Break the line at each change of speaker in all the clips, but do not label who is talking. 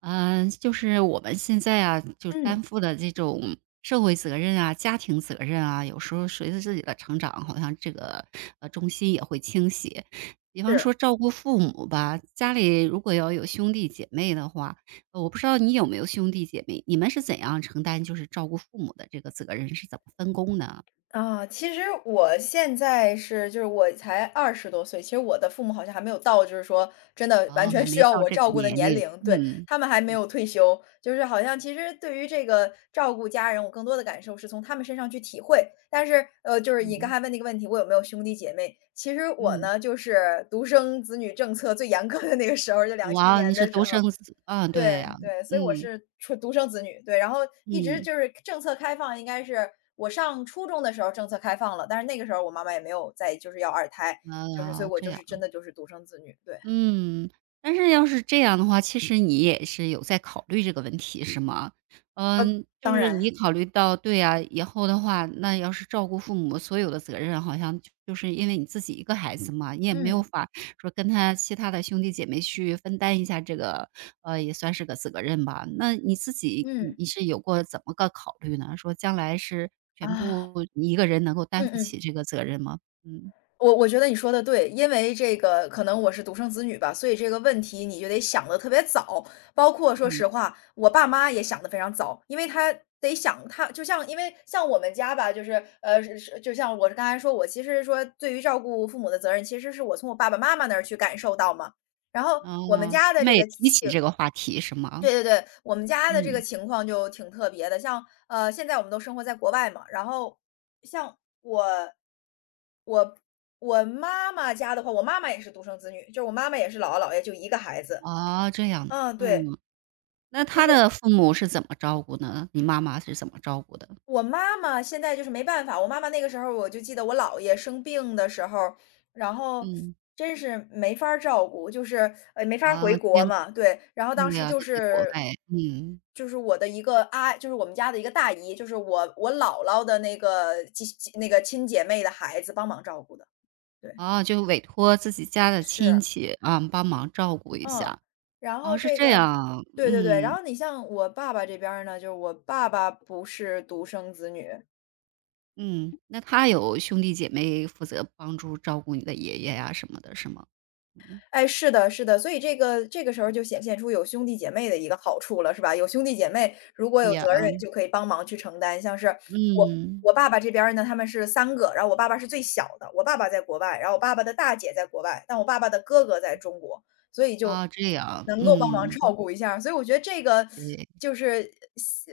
嗯，就是我们现在啊，就
嗯，
担负的这种社会责任啊、家庭责任啊，有时候随着自己的成长，好像这个重心也会倾斜。比方说
是。
照顾父母吧，家里如果要有兄弟姐妹的话，我不知道你有没有兄弟姐妹，你们是怎样承担就是照顾父母的这个责任，是怎么分工的？
其实我现在就是我才20多岁，其实我的父母好像还没有到就是说真的完
哦，
全
还
需
没
要
到
我
这
照
个
顾的
年
年
龄，
龄，对，
嗯
他们还没有退休。就是好像其实对于这个照顾家人，我更多的感受是从他们身上去体会。但是，就是你刚
嗯
才问那个问题，我有没有兄弟姐妹？其实我
嗯，
呢，就是独生子女政策最严格的那个时候，就两千
哇，
年
你是
的时
独
候。
生子，啊，对
对
呀，
对，所以我
嗯
是出独生子女，对，然后一直
嗯，
就是政策开放，应该是我上初中的时候政策开放了，但是那个时候我妈妈也没有再就是要二胎，就是所以
啊
我
这
就是
样。
真的就是独生子女，对，
嗯，但是要是这样的话，其实你也是有在考虑这个问题，是吗？
呃，
嗯，就
当
是
然，
你考虑到，对啊，以后的话，那要是照顾父母所有的责任，好像就是因为你自己一个孩子嘛，你也没有
嗯
法说跟他其他的兄弟姐妹去分担一下这个，也算是个责任吧。那你自己，你
嗯，
你是有过怎么个考虑呢？说将来是全
啊，
部你一个人能够
嗯
担负
嗯。
起这个责任吗？嗯
我觉得你说的对，因为这个可能我是独生子女吧，所以这个问题你就得想的特别早。包括说
嗯。
实话，我爸妈也想的非常早，因为他得想他就像因为像我们家吧，就是是就像我刚才说，我其实说对于照顾父母的责任，其实是我从我爸爸妈妈那儿去感受到嘛。然后我们
哦，
家的
他们
这
也
个
提起这个话题是吗？
对对对，我们家的这个
嗯，
情况就挺特别的，像现在我们都生活在国外嘛，然后像我，我我妈妈家的话，我妈妈也是独生子女，就是我妈妈也是姥姥姥爷就一个孩子，
哦，这样的，
嗯，对，
嗯，那
就
他
是
的父母是怎么照顾呢？你妈妈是怎么照顾的？
我妈妈现在就是没办法，我妈妈那个时候我就记得我姥爷生病的时候，然后
嗯，
真是没法儿照顾，就是没法儿回
啊，
国
监护
嘛，对，然后当
对
时
啊，
就
他在国
是
外，嗯，
就是我的一个就是我们家的一个大姨，就是我姥姥的那个那个亲姐妹的孩子帮忙照顾的，对，
哦，就委托自己家的
是，
亲戚，啊，帮忙照顾一
嗯，
下，
然后
哦，是
这个。
这样啊
对对对，然
嗯，
后你像我爸爸这边儿呢，就是我爸爸不是独生子女，
嗯，那他有兄弟姐妹负责帮助照顾你的爷爷呀什么的，是吗？嗯，
哎，是的，是的，所以这个时候就显现出有兄弟姐妹的一个好处了，是吧？有兄弟姐妹，如果
对
有
呀，
责任
嗯，
就可以帮忙去承担。像是我
嗯
我爸爸这边儿呢，他们是3个，然后我爸爸是最小的，我爸爸在国外，然后我爸爸的大姐在国外，但我爸爸的哥哥在中国，所以就
啊，这样，
能够帮忙
嗯，
照顾一下儿所以我觉得这个
对。
就是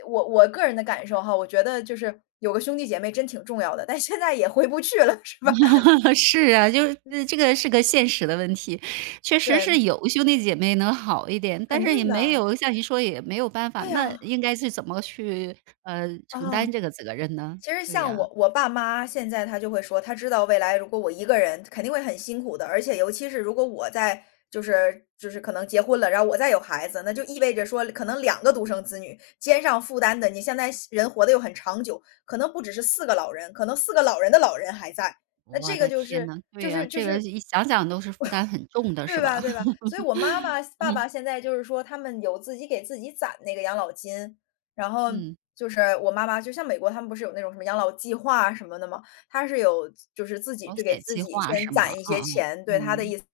我个人的感受哈，我觉得就是有个兄弟姐妹真挺重要的，但现在也回不去了，是吧？
是啊，就是
嗯
这个是个现实的问题，确实
对，
是有兄弟姐妹能好一点，但
肯
是也
定
没
的，
有像你说也没有办法，
对
那
呀，
应该是怎么去承
啊。
担这个责任呢？
其实
对
像
呀，
我爸妈现在他就会说，他知道未来如果我一个人肯定会很辛苦的，而且尤其是如果我在就是可能结婚了，然后我再有孩子，那就意味着说可能两个独生子女肩上负担的，你现在人活得又很长久，可能不只是四个老人，可能四个老人的老人还在，那
我
这个
的天呐，对
就
呀，
是就
这个
是
一想想都是负担很重的，
对
是
吧
吧？
对吧？所以我妈妈、爸
嗯
爸现在就是说他们有自己给自己攒那个养老金，然后
嗯，
就是我妈妈就像美国他们不是有那种什么养老计划什么的吗？他是有就是自己
保
就给
险
自
计
己
划
先
是吗？
攒一
啊
些
啊，
钱，对，他的
嗯
意思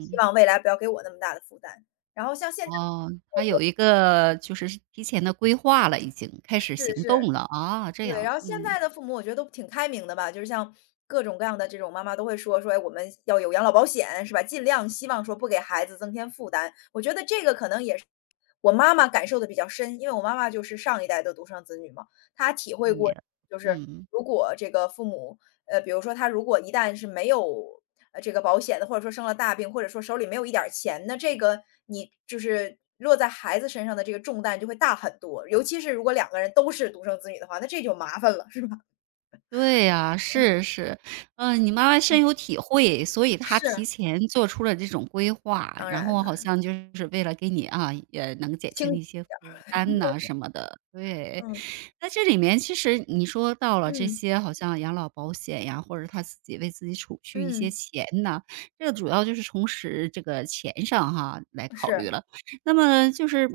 希望未来不要给我那么大的负担。然后像现在
哦，他有一个就是提前的规划了，已经开始
是
行动
是。
了啊，这
对，然
样，
后现
嗯，
在的父母我觉得都挺开明的吧，就是像各种各样的这种妈妈都会说说，哎，我们要有养老保险，是吧？尽量希望说不给孩子增添负担。我觉得这个可能也是我妈妈感受的比较深，因为我妈妈就是上一代的独生子女嘛，她体会
对
过，
呀，
就是
嗯。
如果这个父母比如说他如果一旦是没有，这个保险的，或者说生了大病，或者说手里没有一点儿钱，那这个你就是落在孩子身上的这个重担就会大很多。尤其是如果两个人都是独生子女的话，那这就麻烦了，是吧？
对呀，是是。嗯，你妈妈
嗯，
深有体会，所以她
是，
提前做出了这种规划，
当
然
然
后
当
好
然，
像就是为了给你啊，也能减
经
轻 一些负担呐什么的，对。
嗯，
那这里面其实你说到了这
嗯，
些，好像养老保险呀，或者他自己为自己储蓄一些
嗯，
钱呐，这个主要就是从实这个钱上哈来考虑
是，
了。那么就是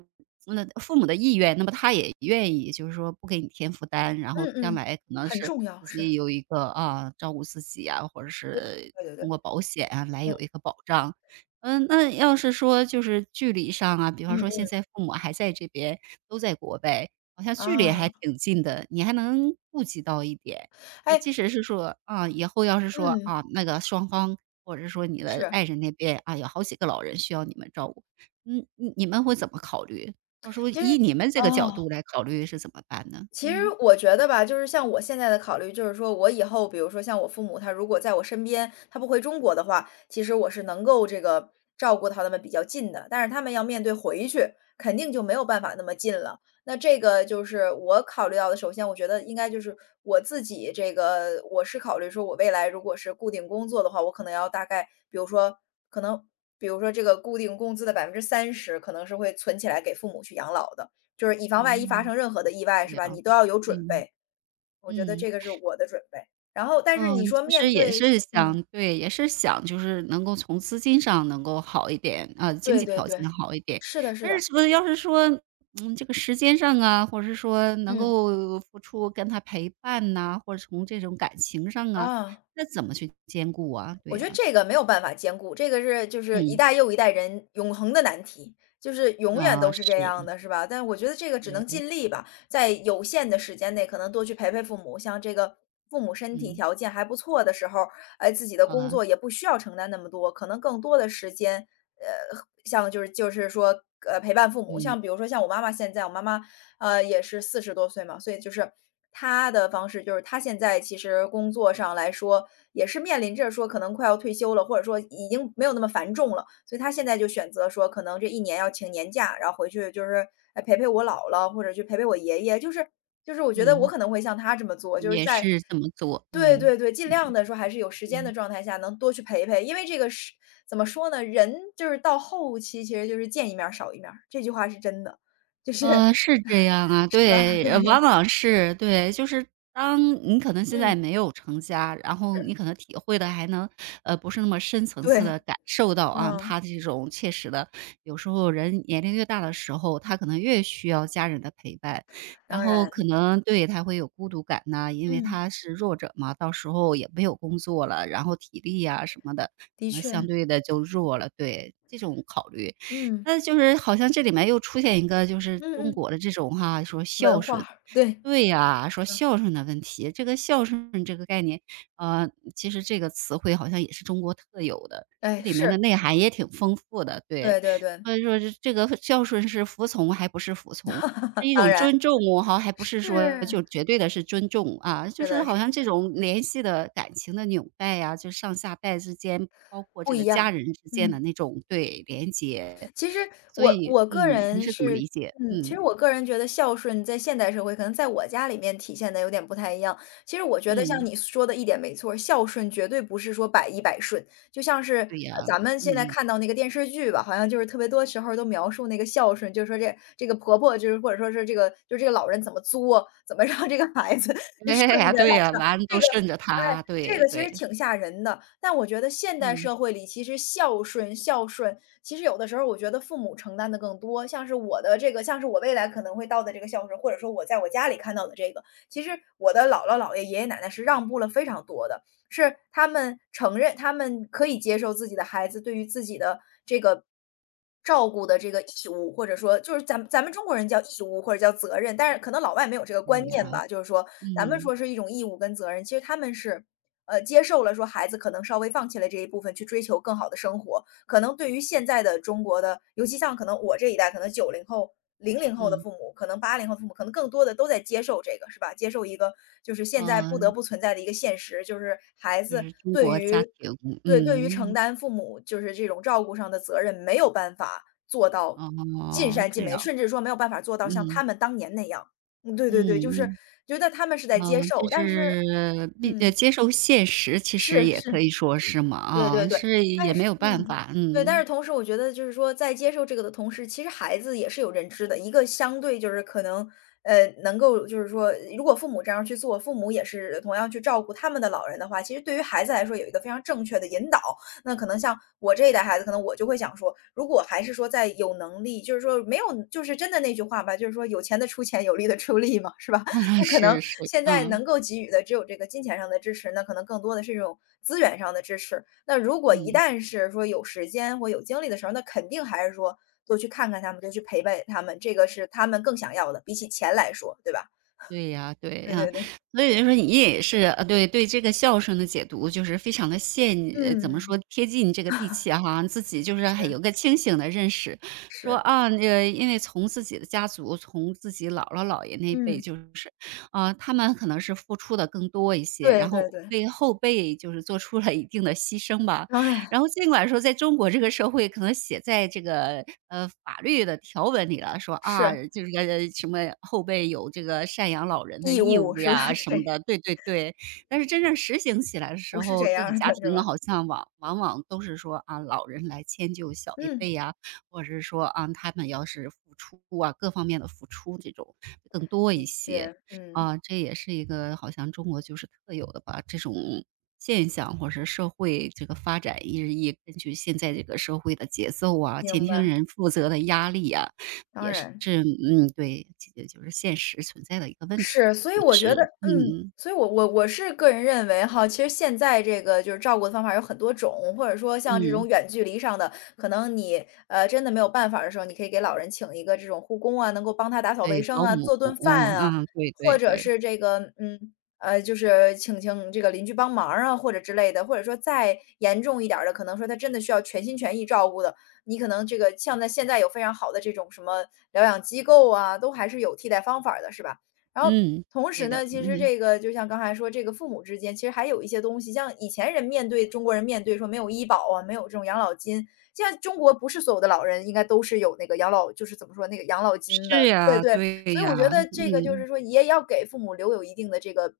那父母的意愿，那么他也愿意，就是说不给你添负担，然后
嗯
将
嗯，
来可能
很
是
重要，
自
是，
己有一个啊照顾自己啊，或者是
对对
通
对，
过保险啊来有一
嗯。
个保障。嗯，那要是说就是距离上啊，比方
嗯
说现
嗯。
在父母还在这边，都在国外，好像距离还
啊，
挺近的，你还能顾及到一点。
哎，
即使是说，啊，以后要是说，
嗯，
啊，那个双方或者说你的
是，
爱人那边，啊，有好几个老人需要你们照顾，嗯，你们会怎么考虑？到时候
其实
以你们这个角
哦。
度来考虑是怎么办呢？
其实
嗯，
我觉得吧，就是像我现在的考虑，就是说我以后，比如说像我父母，他如果在我身边，他不回中国的话，其实我是能够这个照顾到他们比较近的。但是他们要面对回去，肯定就没有办法那么近了。那这个就是我考虑到的，首先我觉得应该就是我自己这个，我是考虑说我未来如果是固定工作的话，我可能要大概，可能。比如说，这个固定工资的30%可能是会存起来给父母去养老的，就是以防万一
哦，
发生任何的意外，
这
是吧？你
样，
都要有准
嗯，
备，我觉得
嗯。
这个是我的准备。然后但是
嗯，
你
其
说面
实也
对说
是
嗯，
想对，也是想就是能够从资金上能够好一点，啊，经
对
济
对
条
对，
件好一点。
是的是
但
的，
是说要是说，嗯，这个时间上啊，或者是说能
嗯，
够付出跟他陪伴呐，或者从这种感情上啊，
啊。
那怎么去兼顾啊？对
我觉得
呀，
这个没有办法兼顾，这个是就是一
嗯，
代又一代人永恒的难题，就是永远
啊，
都是这样
是，
的，是吧？但我觉得这个只能
对，
尽力吧，在有限的时间内，可能多去陪陪父母，像这个父母身体
嗯，
条件还不错的时候，哎，自己的工
啊，
作也不需要承担那么多，可能更多的时间，呃，像就是说，陪伴父母。
嗯，
像比如说像我妈妈现在，我妈妈也是40多岁嘛，所以就是他的方式就是他现在其实工作上来说，也是面临着说可能快要退休了，或者说已经没有那么繁重了，所以他现在就选择说可能这一年要请年假，然后回去就是，哎，陪陪我姥姥，或者去陪陪我爷爷，就是我觉得我
嗯，
可能会像他这么做，就是
也
在
是这么做，
对
嗯，
对对，尽量的说还是有时间
嗯。
的状态下能多去陪陪，因为这个是怎么说呢，人就是到后期其实就是见一面儿少一面儿，这句话是真的，就是
是这样啊，
啊，
对，
对。
往往是，对，就是当你可能现
嗯，
在没有成家，然后你
是，
可能体会的还能，不是那么深层次的
对，
感受到啊，
嗯，
他这种切实的，有时候人年龄越大的时候，他可能越需要家人的陪伴，然
当
后
然，
可能对他会有孤独感呐、因为
嗯，
他是弱者嘛，到时候也没有工作了，然后体力呀、什么的，
的
可能相
确，
对的就弱了，对，这种考虑。
嗯，
那就是好像这里面又出现一个就是
嗯
中
嗯，
国的这种哈，说
文
孝顺，
化，对，
对呀，说
嗯，
孝顺的问题，这个孝顺这个概念，其实这个词汇好像也是中国特有的，
哎，
这里面的
是，
内涵也挺丰富的，对。
对对对，
所以说这个孝顺是服从还不是服从，是一
当
种
然，
尊重哦，哈，还不是说
是，
就绝对的是尊重，啊，就
是
是
的，是
好像这
的，
种联系的感情的纽带呀，就上下代之间，包括
不
这
一
个家
样，
人之间的
嗯。
那种对，连接。
其实
所
我
以
我个
嗯，你
人
是怎么
是
理解？
嗯，其实
嗯，
我个人觉得孝顺在现代社会，可能在我家里面体现的有点不太一样。其实我觉得像
嗯，
你说的一点没错儿孝顺绝对不是说百依百顺。就像是，
对呀，嗯
咱
嗯
们
对
现在
呀嗯
看到那个电视剧吧，好像就是特别多时候都描述那个孝顺，就是说这个婆婆就是或者说是这个就这个老人怎么作，怎么让这个孩子 就
哎
顺
呀，
着
对
她
呀，
是吧？
完了
这
都
个
顺着
哎
他，
这
对
个其实
对，
挺吓人的，但我觉得现代
嗯，
社会里其实孝顺孝顺，其实有的时候我觉得父母承担的更多。像是我未来可能会到的这个孝顺，或者说我在我家里看到的这个，其实我的姥姥姥爷、爷爷奶奶是让步了非常多的，是他们承认他们可以接受自己的孩子对于自己的这个照顾的这个义务，或者说就是咱们中国人叫义务或者叫责任，但是可能老外没有这个
对
观
呀，
念吧，就是说咱们
嗯，
说是一种义务跟责任，其实他们是接受了说孩子可能稍微放弃了这一部分，去追求更好的生活。可能对于现在的中国的，尤其像可能我这一代，可能90后、00后的
嗯，
父母，可能80后的父母，可能更多的都在接受这个，是吧？接受一个就是现在不得
嗯，
不存在的一个现实，就是孩
就
子
是中
对
国家
于
庭，
对，对于承
嗯，
担父母就是这种照顾上的责任，没有办法做到尽
哦，
善尽
这
美，
样，
甚至说没有办法做到像他
嗯，
们当年那样。嗯，对对对，就是
嗯，
觉得他们是在接
嗯，就
受，但是
是，
嗯，
接受现实其实
是
也可
是。
以说是嘛，
对对
啊，
对，
是也
但是
没有办
嗯，
法，
对，但是
嗯，
同时我觉得就是说，在接受这个的同时，其实孩子也是有认知的。一个相对就是可能，能够就是说，如果父母这样去做，父母也是同样去照顾他们的老人的话，其实对于孩子来说有一个非常正确的引导。那可能像我这一代孩子，可能我就会想说，如果还是说在有能力，就是说没有，就是真的那句话吧，就是说有钱的出钱，有力的出力嘛，是吧？就可能
是是，
现在
嗯，
能够给予的只有这个金钱上的支持，那可能更多的是这种资源上的支持。那如果一
嗯。
旦是说有时间或有精力的时候，那肯定还是说多去看看他们，多去陪陪他们，这个是他们更想要的，比起钱来说，对吧？
对呀，对
对
呀，
对对。
所以就说你也是，对对这个孝顺的解读就是非常的，怎么
嗯，
说，贴近这个地气 哈，自己就是还有
是
个清醒的认识，说
是，
啊，因为从自己的家族，从自己姥姥姥爷那一辈
嗯，
就是，啊，他们可能是付出的更多一些，
对
然
对
后
对，
为后辈就是做出了一定的牺牲吧。
当然，
然后尽管说在中国这个社会可能写在这个，法律的条文里了，说，
是，
啊，这个什么后辈有这个赡养老人的
义
义
务
务
是吧？
呀 什么
对，
的，对对对。但是真正实行起来的时
不是
候，
这样
各个
儿
家
的是
庭呢
吧？
好像往往都是说，啊，老人来迁就小一
嗯，
辈呀，或者是说，啊，他们要是付出啊，各方面的付出这种更多
的
一些。
确，嗯，
啊，这也是一个好像中国就是特有的吧，这种现象或者是社会这个发展日益根据现在这个社会的节奏啊，
明
前厅
白，
人负责的压力啊，
当
也是
然。
嗯，对，这个就是现实存在的一个问题
是，
吧，
所以
其
我觉得
实，
嗯，
嗯
所以我是个人认为哈，其实现在这个就是照顾的方法有很多种，或者说像这种
嗯，
远距离上的，可能你，真的没有办法的时候，你可以给老人请一个这种护工啊，能够帮他打扫卫
对，
生
保
啊，
姆，
做顿饭啊，
嗯，对
或
对
者
对，
是这个，嗯，就是请这个邻居帮忙啊，或者之类的。或者说再严重一点儿的，可能说他真的需要全心全意照顾的，你可能这个像在现在有非常好的这种什么疗养机构啊，都还是有替代方法儿的，是吧？然后
嗯，
同
对
时
的，
呢，其实
嗯，
这个就像刚才说，这个父母之间其实还有一些东西，像以前人面对中国人面对说没有医保啊，没有这种养老金，现在中国不是所有的老人应该都是有那个养老，就是怎么说那个养老金
是
的，对
呀，
对，
对
所以我觉
呀，
得这个就
嗯，
是说也要给父母留有一定的这个。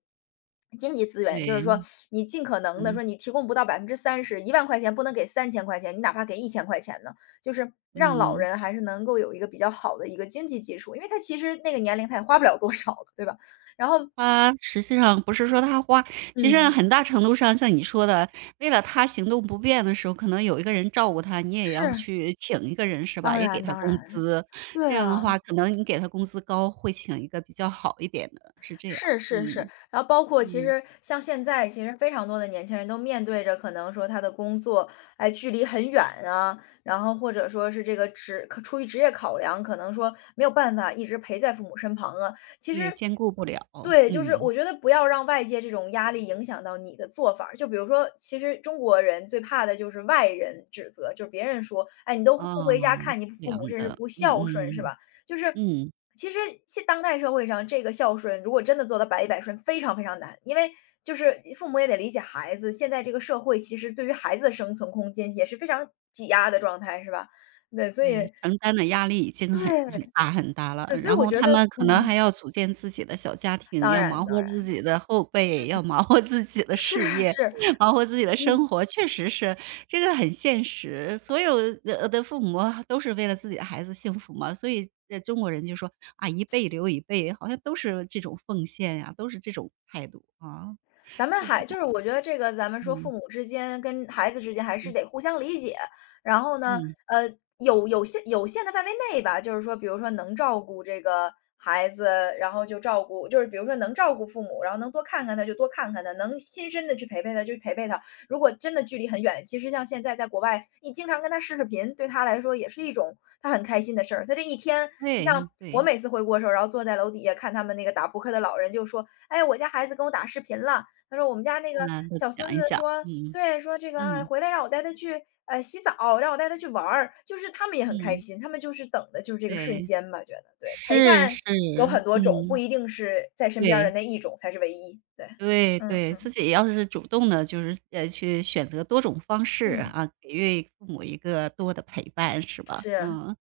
经济资源就是
对，
说，你尽可能的说，
嗯
你提供不到30%，10000块钱不能给3000块钱，你哪怕给1000块钱呢？就是让老
嗯。
人还是能够有一个比较好的一个经济基础，因为他其实那个年龄他也花不了多少了，对吧？然后
他实际上不是说他花，其实啊
嗯，
很大程度上像你说的，为了他行动不便的时候，可能有一个人照顾他，你也要
是，
去请一个人是吧？
当
也给
然
他
当
工
然，
资，
对
这样的
啊。
话，可能你给他工资高，会请一个比较好一点的，是这样。
是是是，
嗯
然后包括其
嗯，
实像现在，其实非常多的年轻人都面对着可能说他的工作，哎，距离很远啊，然后或者说是这个职，可出于职业考量，可能说没有办法一直陪在父母身旁啊。其实，
对，兼顾不了，
对，就是
嗯，
我觉得不要让外界这种压力影响到你的做法儿。就比如说，其实中国人最怕的就是外人指责，就是别人说，哎，你都不回家
啊，
看你
这
父
样
母，真是
的，
不孝顺，是
嗯嗯
吧？就是
嗯。
其实现当代社会上，这个孝顺如果真的做到百依百顺，非常非常难，因为就是父母也得理解孩子。现在这个社会其实对于孩子的生存空间也是非常挤压的状态，是吧？对，所以
对，承担的压力已经很
对，
大很大了，
对，所以
然
我
后
觉
他
得
们可能
嗯，
还要组建自己的小家庭，
当
要
然
忙
当
活自
然，
己的后辈，要忙活自己的
是
事业，
是，
忙活自己的
嗯。
生活，确实是这个很现实。所有的的父母啊都是为了自己的孩子幸福嘛，所以中国人就说啊一辈留一辈，好像都是这种奉献呀、都是这种态度啊，
咱们
是这
还就是
样。
我觉得这个咱们说父
嗯
母之间跟孩子之间还是
嗯
得互相理解，然后呢，
嗯，
呃，有限的范围内吧，就是说，比如说能照顾这个孩子，然后就照顾，就是比如说能照顾父母，然后能多看看他就多看看他，能亲身的去陪陪他就陪陪他。如果真的距离很远，其实像现在在国外，你经常跟他视频，对他来说也是一种他很开心的事儿。他这一天就像。
对
我
对，
每次回国的时候，然后坐在楼底下看他们那个打扑克的老人，就说：“哎，我家孩子跟我打视频了。”他说我们家那个
嗯，都
小孙
讲一
子
讲，
说，
嗯
对，说这个啊，
嗯
回来让我带他去洗澡，让我带他去玩儿，就是他们也很开
嗯，
心，他们就是等的就是这个瞬
对。
间嘛，觉得对，陪
是
伴
是，
有很多种，不
嗯，
一定是在身边儿的
对
那一种才是唯一，对，
对
嗯
对，自己要是主动的，就是，去选择多种方式
嗯，
啊，给予父母一个多的陪伴是吧？
是，
嗯，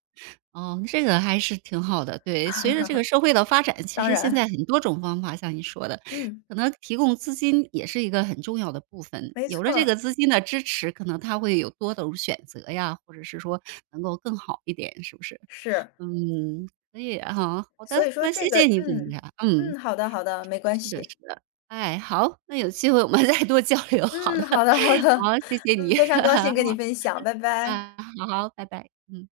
哦，这个还是挺好的。对，随着 这个社会的发展，其
当
实现
然，
在很多种方法，像你说的，
嗯，
可能提供资金也是一个很重要的部分。
没
有
错
了
儿，
这个资金的支持，可能他会有多种选择呀，或者是说能够更好一点，是不是？
是，
嗯，可以啊哈，好
所以
的，
说
那
这
谢
个，
谢你分
嗯
享，嗯。
嗯，好的好的，没关
是的
系，
是的，哎，好，那有机会我们 再多交流，好的，
嗯，好的好 的，
好，谢 谢你，
嗯，非常 高兴跟你分享，拜拜。
啊，好，拜拜，嗯。